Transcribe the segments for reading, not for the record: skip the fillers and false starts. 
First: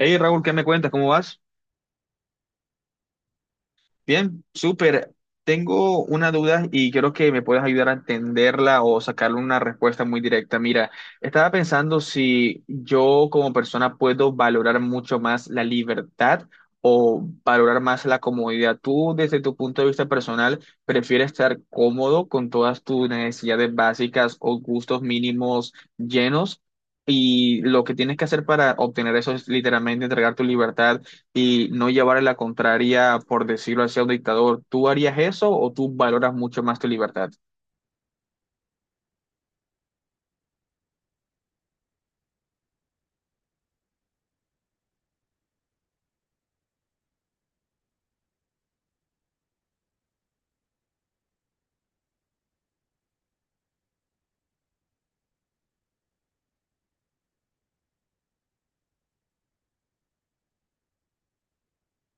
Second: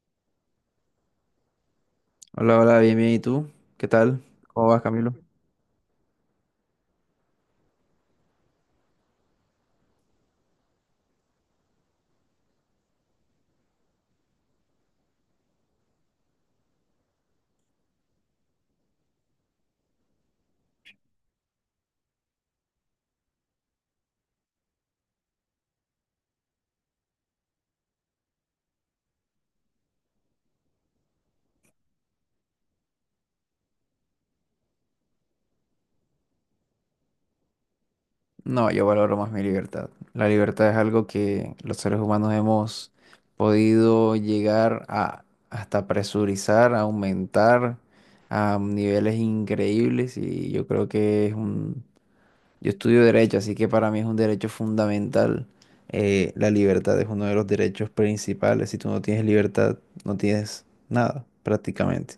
Hey Raúl, ¿qué me cuentas? ¿Cómo vas? Hola, hola, bien, bien. ¿Y tú? ¿Qué tal? Bien, ¿Cómo vas, súper. Camilo? Tengo una duda y quiero que me puedas ayudar a entenderla o sacarle una respuesta muy directa. Mira, estaba pensando si yo como persona puedo valorar mucho más la libertad o valorar más la comodidad. ¿Tú desde tu punto de vista personal prefieres estar cómodo con todas tus necesidades básicas o gustos mínimos llenos? Y lo que tienes que hacer para obtener eso es literalmente entregar tu libertad y no llevarle la contraria, por decirlo así, a un dictador. ¿Tú harías eso o tú valoras mucho más tu libertad? No, yo valoro más mi libertad. La libertad es algo que los seres humanos hemos podido llegar a hasta presurizar, a aumentar a niveles increíbles y yo creo que es un... Yo estudio derecho, así que para mí es un derecho fundamental. La libertad es uno de los derechos principales. Si tú no tienes libertad, no tienes nada, prácticamente.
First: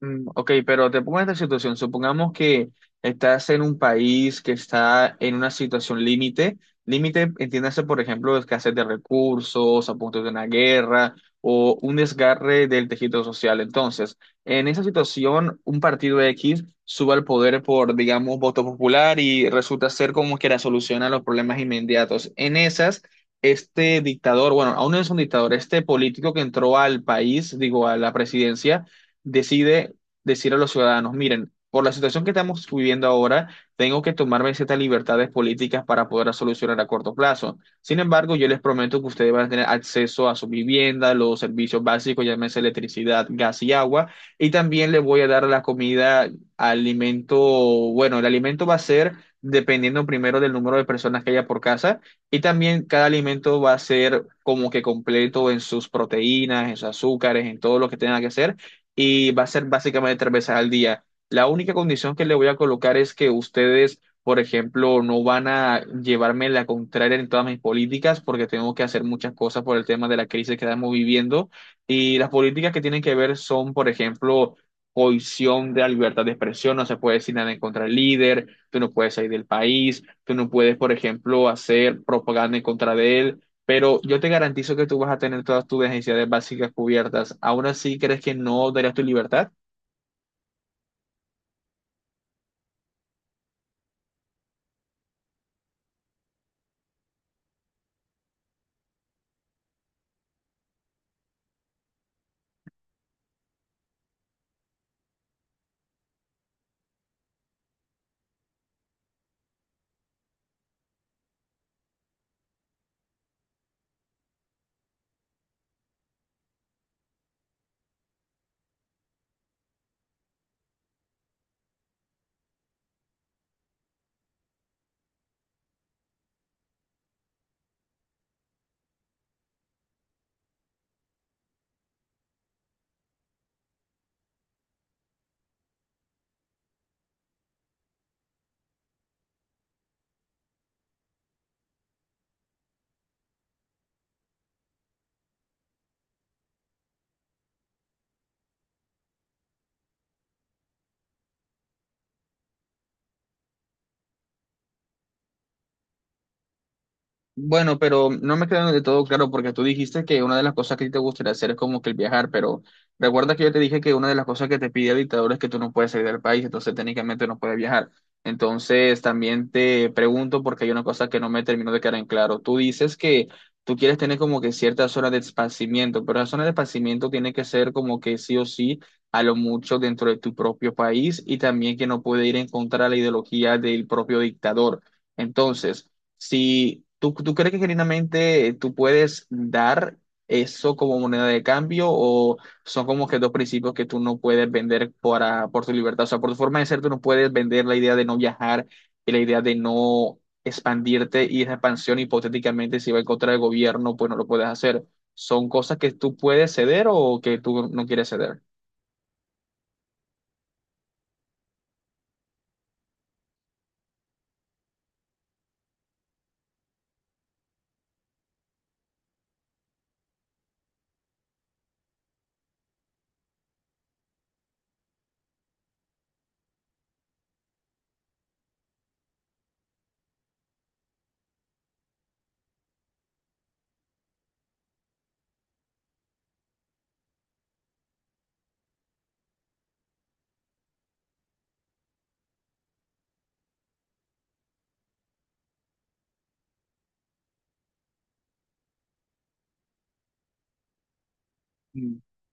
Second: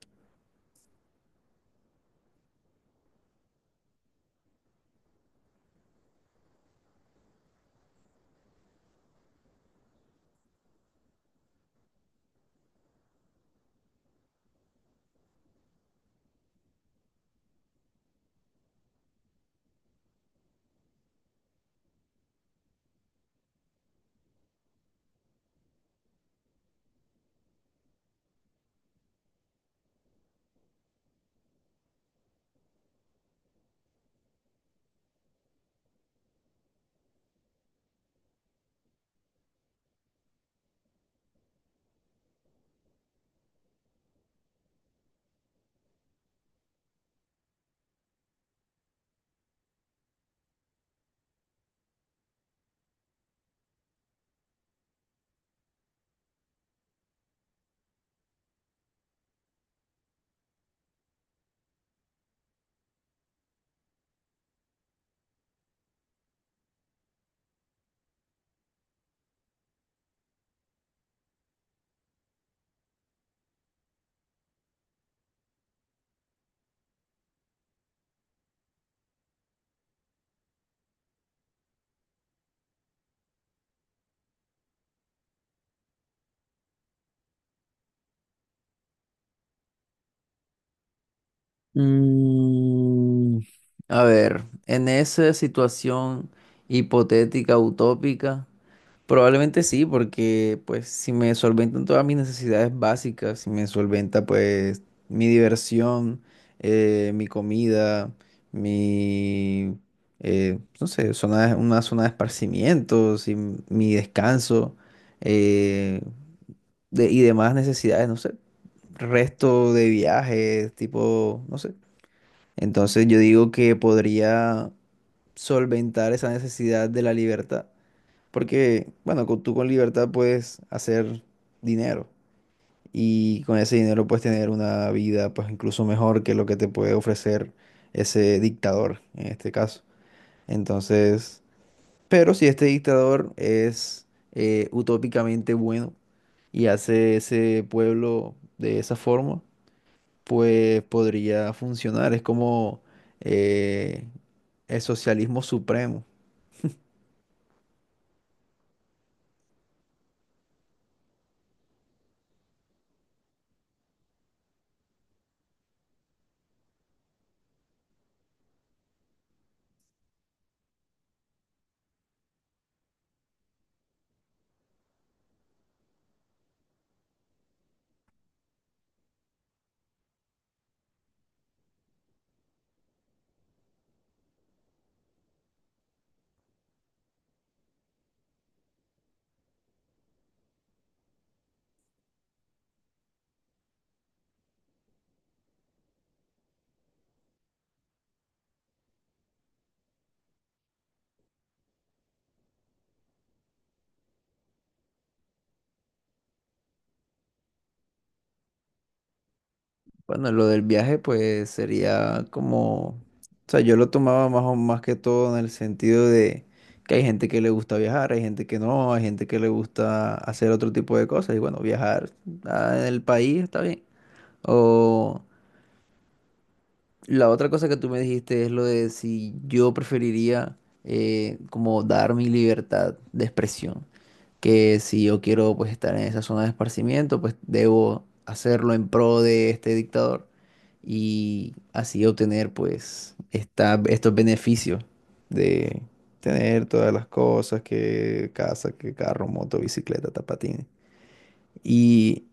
Mm, ok, pero te pongo en esta situación. Supongamos que estás en un país que está en una situación límite. Límite, entiéndase, por ejemplo, escasez de recursos, a punto de una guerra o un desgarre del tejido social. Entonces, en esa situación, un partido X sube al poder por, digamos, voto popular y resulta ser como que la solución a los problemas inmediatos. En esas, este dictador, bueno, aún no es un dictador, este político que entró al país, digo, a la presidencia, decide decir a los ciudadanos, miren, por la situación que estamos viviendo ahora, tengo que tomarme ciertas libertades políticas para poder solucionar a corto plazo. Sin embargo, yo les prometo que ustedes van a tener acceso a su vivienda, los servicios básicos, llámese electricidad, gas y agua, y también les voy a dar la comida, alimento, bueno, el alimento va a ser dependiendo primero del número de personas que haya por casa, y también cada alimento va a ser como que completo en sus proteínas, en sus azúcares, en todo lo que tenga que ser y va a ser básicamente tres veces al día. La única condición que le voy a colocar es que ustedes, por ejemplo, no van a llevarme la contraria en todas mis políticas porque tengo que hacer muchas cosas por el tema de la crisis que estamos viviendo. Y las políticas que tienen que ver son, por ejemplo, cohesión de la libertad de expresión, no se puede decir nada en contra del líder, tú no puedes salir del país, tú no puedes, por ejemplo, hacer propaganda en contra de él. Pero yo te garantizo que tú vas a tener todas tus necesidades básicas cubiertas. ¿Aún así crees que no darías tu libertad? Mm, a ver, en esa situación hipotética, utópica, probablemente sí, porque pues si me solventan todas mis necesidades básicas, si me solventa pues mi diversión, mi comida, mi, no sé, una zona de esparcimiento, si mi descanso eh, y demás necesidades, no sé, resto de viajes, tipo, no sé. Entonces yo digo que podría solventar esa necesidad de la libertad, porque, bueno, tú con libertad puedes hacer dinero y con ese dinero puedes tener una vida pues incluso mejor que lo que te puede ofrecer ese dictador en este caso. Entonces, pero si este dictador es utópicamente bueno y hace ese pueblo de esa forma, pues podría funcionar. Es como eh, el socialismo supremo. Bueno, pero no me quedó de todo claro porque tú dijiste que una de las cosas que a ti te gustaría hacer es como que el viajar, pero recuerda que yo te dije que una de las cosas que te pide el dictador es que tú no puedes salir del país, entonces técnicamente no puedes viajar. Entonces también te pregunto porque hay una cosa que no me terminó de quedar en claro. Tú dices que tú quieres tener como que ciertas horas de esparcimiento, pero la zona de esparcimiento tiene que ser como que sí o sí a lo mucho dentro de tu propio país y también que no puede ir en contra de la ideología del propio dictador. Entonces, si tú crees que genuinamente tú puedes dar eso como moneda de cambio o son como que dos principios que tú no puedes vender para, por tu libertad, o sea, por tu forma de ser, tú no puedes vender la idea de no viajar y la idea de no expandirte y esa expansión hipotéticamente si va en contra del gobierno, pues no lo puedes hacer. ¿Son cosas que tú puedes ceder o que tú no quieres ceder? Bueno, lo del viaje, pues sería como, o sea, yo lo tomaba más o más que todo en el sentido de que hay gente que le gusta viajar, hay gente que no, hay gente que le gusta hacer otro tipo de cosas. Y bueno, viajar ah, en el país está bien. O la otra cosa que tú me dijiste es lo de si yo preferiría como dar mi libertad de expresión. Que si yo quiero pues estar en esa zona de esparcimiento, pues debo hacerlo en pro de este dictador y así obtener pues estos beneficios de tener todas las cosas, que casa, que carro, moto, bicicleta, tapatín. Y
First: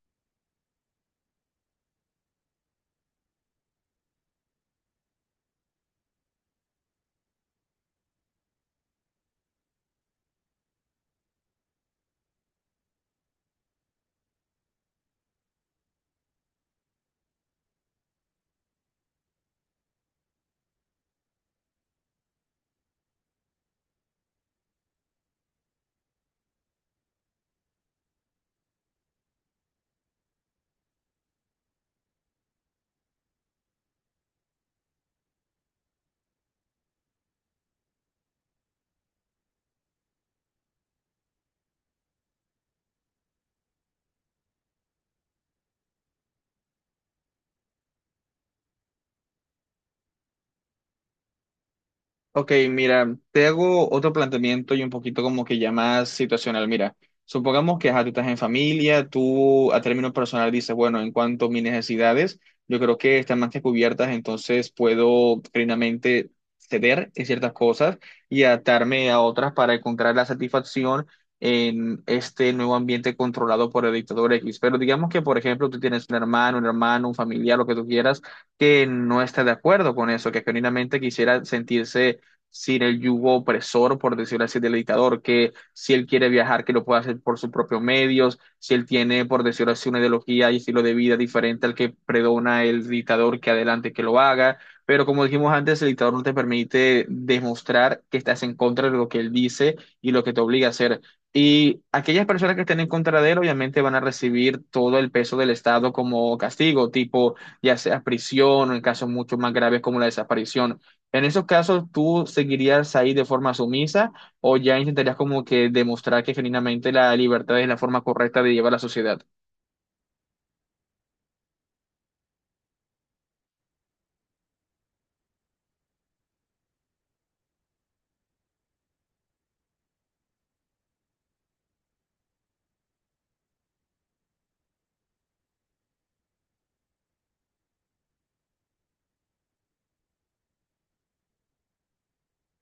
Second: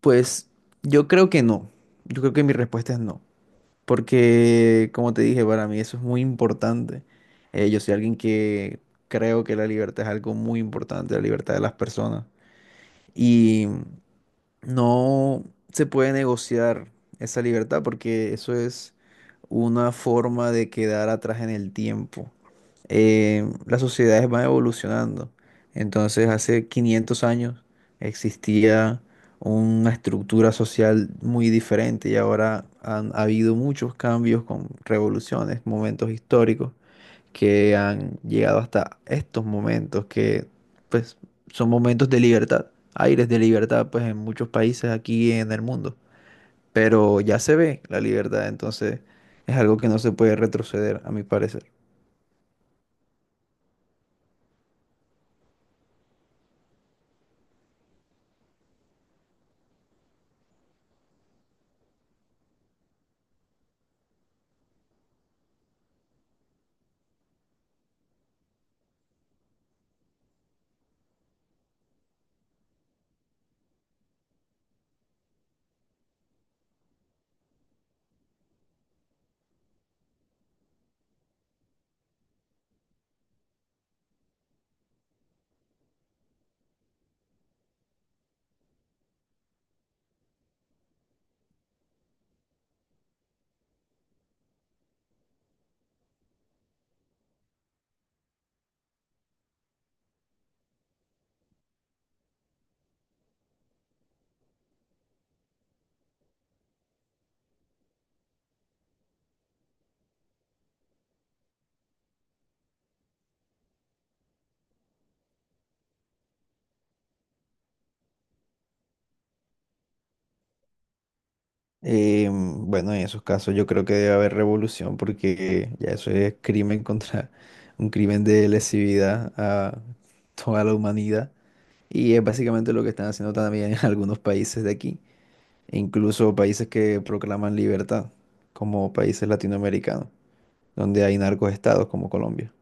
pues yo creo que no, yo creo que mi respuesta es no, porque como te dije, para mí eso es muy importante. Yo soy alguien que creo que la libertad es algo muy importante, la libertad de las personas. Y no se puede negociar esa libertad porque eso es una forma de quedar atrás en el tiempo. Las sociedades van evolucionando. Entonces, hace 500 años existía una estructura social muy diferente y ahora han habido muchos cambios con revoluciones, momentos históricos que han llegado hasta estos momentos, que pues son momentos de libertad, aires de libertad pues en muchos países aquí en el mundo, pero ya se ve la libertad, entonces es algo que no se puede retroceder a mi parecer. Ok, mira, te hago otro planteamiento y un poquito como que ya más situacional. Mira, supongamos que ajá, tú estás en familia, tú a término personal dices, bueno, en cuanto a mis necesidades, yo creo que están más que cubiertas, entonces puedo plenamente ceder en ciertas cosas y adaptarme a otras para encontrar la satisfacción en este nuevo ambiente controlado por el dictador X. Pero digamos que, por ejemplo, tú tienes un hermano, un familiar, lo que tú quieras, que no está de acuerdo con eso, que genuinamente quisiera sentirse sin el yugo opresor, por decirlo así, del dictador, que si él quiere viajar, que lo pueda hacer por sus propios medios, si él tiene, por decirlo así, una ideología y estilo de vida diferente al que predona el dictador, que adelante que lo haga. Pero como dijimos antes, el dictador no te permite demostrar que estás en contra de lo que él dice y lo que te obliga a hacer. Y aquellas personas que estén en contra de él, obviamente van a recibir todo el peso del Estado como castigo, tipo ya sea prisión o en casos mucho más graves como la desaparición. En esos casos, ¿tú seguirías ahí de forma sumisa o ya intentarías como que demostrar que genuinamente la libertad es la forma correcta de llevar la sociedad? Bueno, en esos casos yo creo que debe haber revolución porque ya eso es crimen contra un crimen de lesividad a toda la humanidad y es básicamente lo que están haciendo también en algunos países de aquí. E incluso países que proclaman libertad, como países latinoamericanos, donde hay narcoestados como Colombia.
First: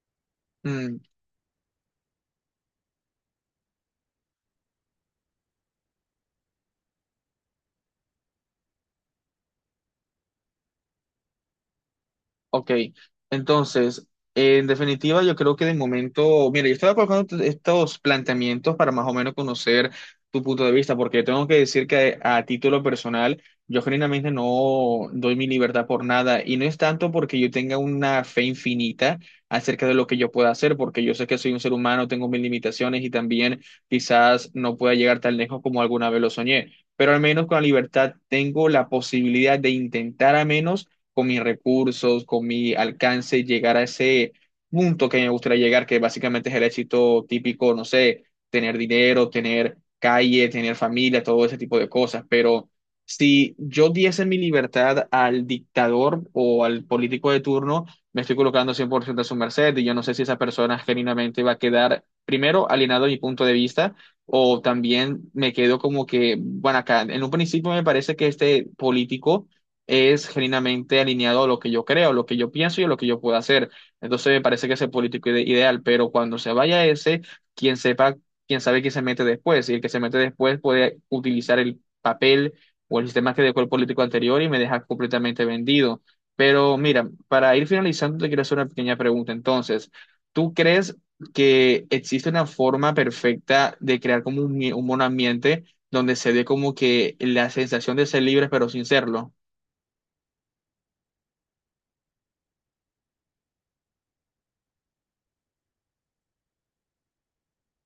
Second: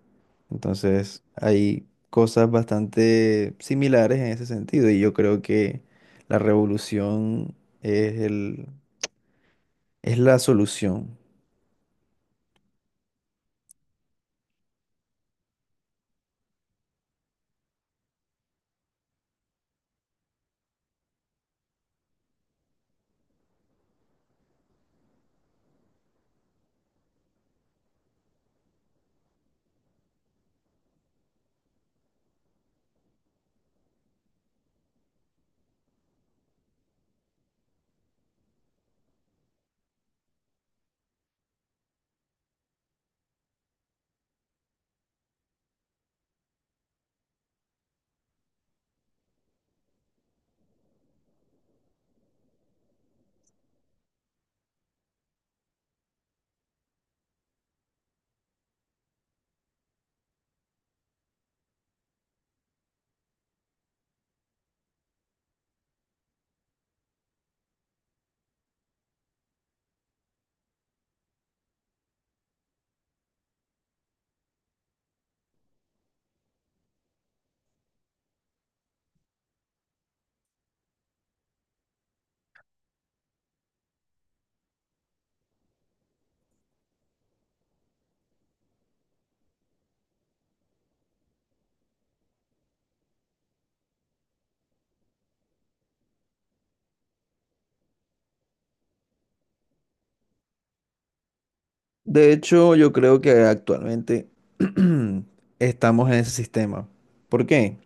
Entonces, hay cosas bastante similares en ese sentido y yo creo que la revolución es es la solución. Ok, entonces, en definitiva, yo creo que de momento, mira, yo estaba colocando estos planteamientos para más o menos conocer tu punto de vista, porque tengo que decir que a título personal, yo genuinamente no doy mi libertad por nada, y no es tanto porque yo tenga una fe infinita acerca de lo que yo pueda hacer, porque yo sé que soy un ser humano, tengo mis limitaciones y también quizás no pueda llegar tan lejos como alguna vez lo soñé, pero al menos con la libertad tengo la posibilidad de intentar a menos con mis recursos, con mi alcance, llegar a ese punto que me gustaría llegar, que básicamente es el éxito típico, no sé, tener dinero, tener calle, tener familia, todo ese tipo de cosas. Pero si yo diese mi libertad al dictador o al político de turno, me estoy colocando 100% a su merced y yo no sé si esa persona genuinamente va a quedar, primero, alienado a mi punto de vista. O también me quedo como que, bueno, acá en un principio me parece que este político es genuinamente alineado a lo que yo creo, lo que yo pienso y a lo que yo puedo hacer. Entonces me parece que ese político ideal, pero cuando se vaya ese, quien sepa, quien sabe que se mete después, y el que se mete después puede utilizar el papel o el sistema que dejó el político anterior y me deja completamente vendido. Pero mira, para ir finalizando, te quiero hacer una pequeña pregunta. Entonces, ¿tú crees que existe una forma perfecta de crear como un buen ambiente donde se dé como que la sensación de ser libres pero sin serlo? De hecho, yo creo que actualmente estamos en ese sistema. ¿Por qué?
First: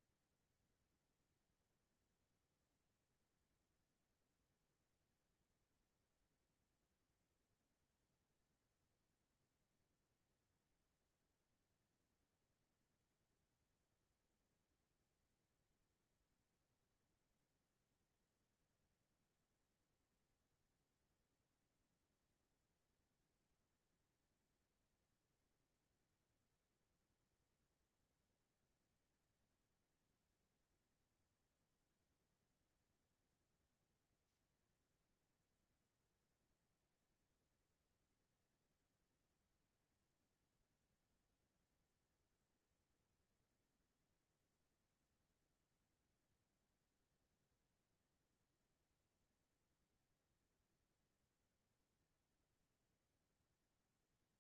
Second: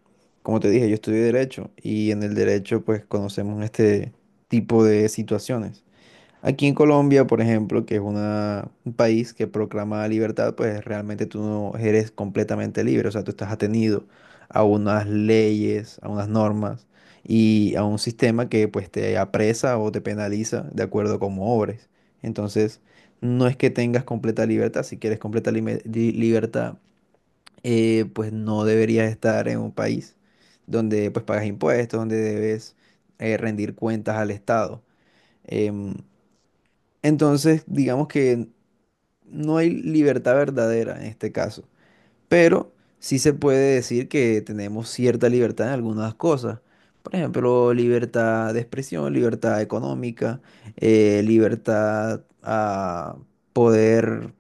Como te dije, yo estudié derecho y en el derecho pues conocemos este tipo de situaciones. Aquí en Colombia, por ejemplo, que es un país que proclama la libertad, pues realmente tú no eres completamente libre, o sea, tú estás atenido a unas leyes, a unas normas y a un sistema que pues te apresa o te penaliza de acuerdo a cómo obres. Entonces, no es que tengas completa libertad, si quieres completa libertad, pues no deberías estar en un país donde pues pagas impuestos, donde debes rendir cuentas al Estado. Em, entonces, digamos que no hay libertad verdadera en este caso, pero sí se puede decir que tenemos cierta libertad en algunas cosas. Por ejemplo, libertad de expresión, libertad económica, libertad a poder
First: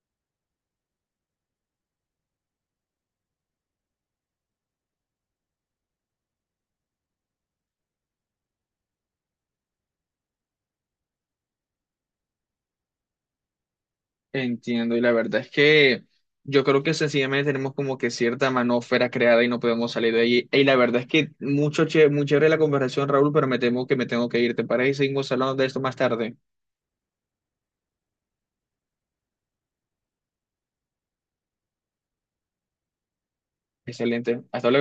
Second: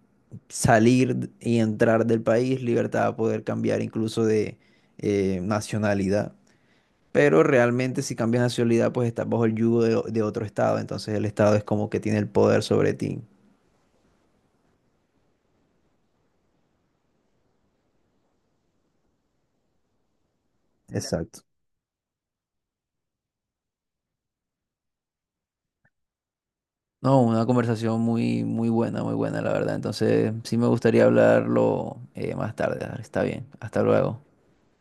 salir y entrar del país, libertad a poder cambiar incluso de nacionalidad. Pero realmente si cambias nacionalidad, pues estás bajo el yugo de otro estado, entonces el estado es como que tiene el poder sobre ti. Entiendo, y la verdad es que yo creo que sencillamente tenemos como que cierta manósfera creada y no podemos salir de ahí. Y la verdad es que Exacto. mucho che, muy chévere la conversación, Raúl, pero me temo que me tengo que ir. ¿Te parece? Y seguimos hablando de esto más tarde. No, una conversación muy, muy buena, la verdad. Entonces, sí me gustaría hablarlo más tarde. Está bien. Hasta luego. Excelente. Hasta luego.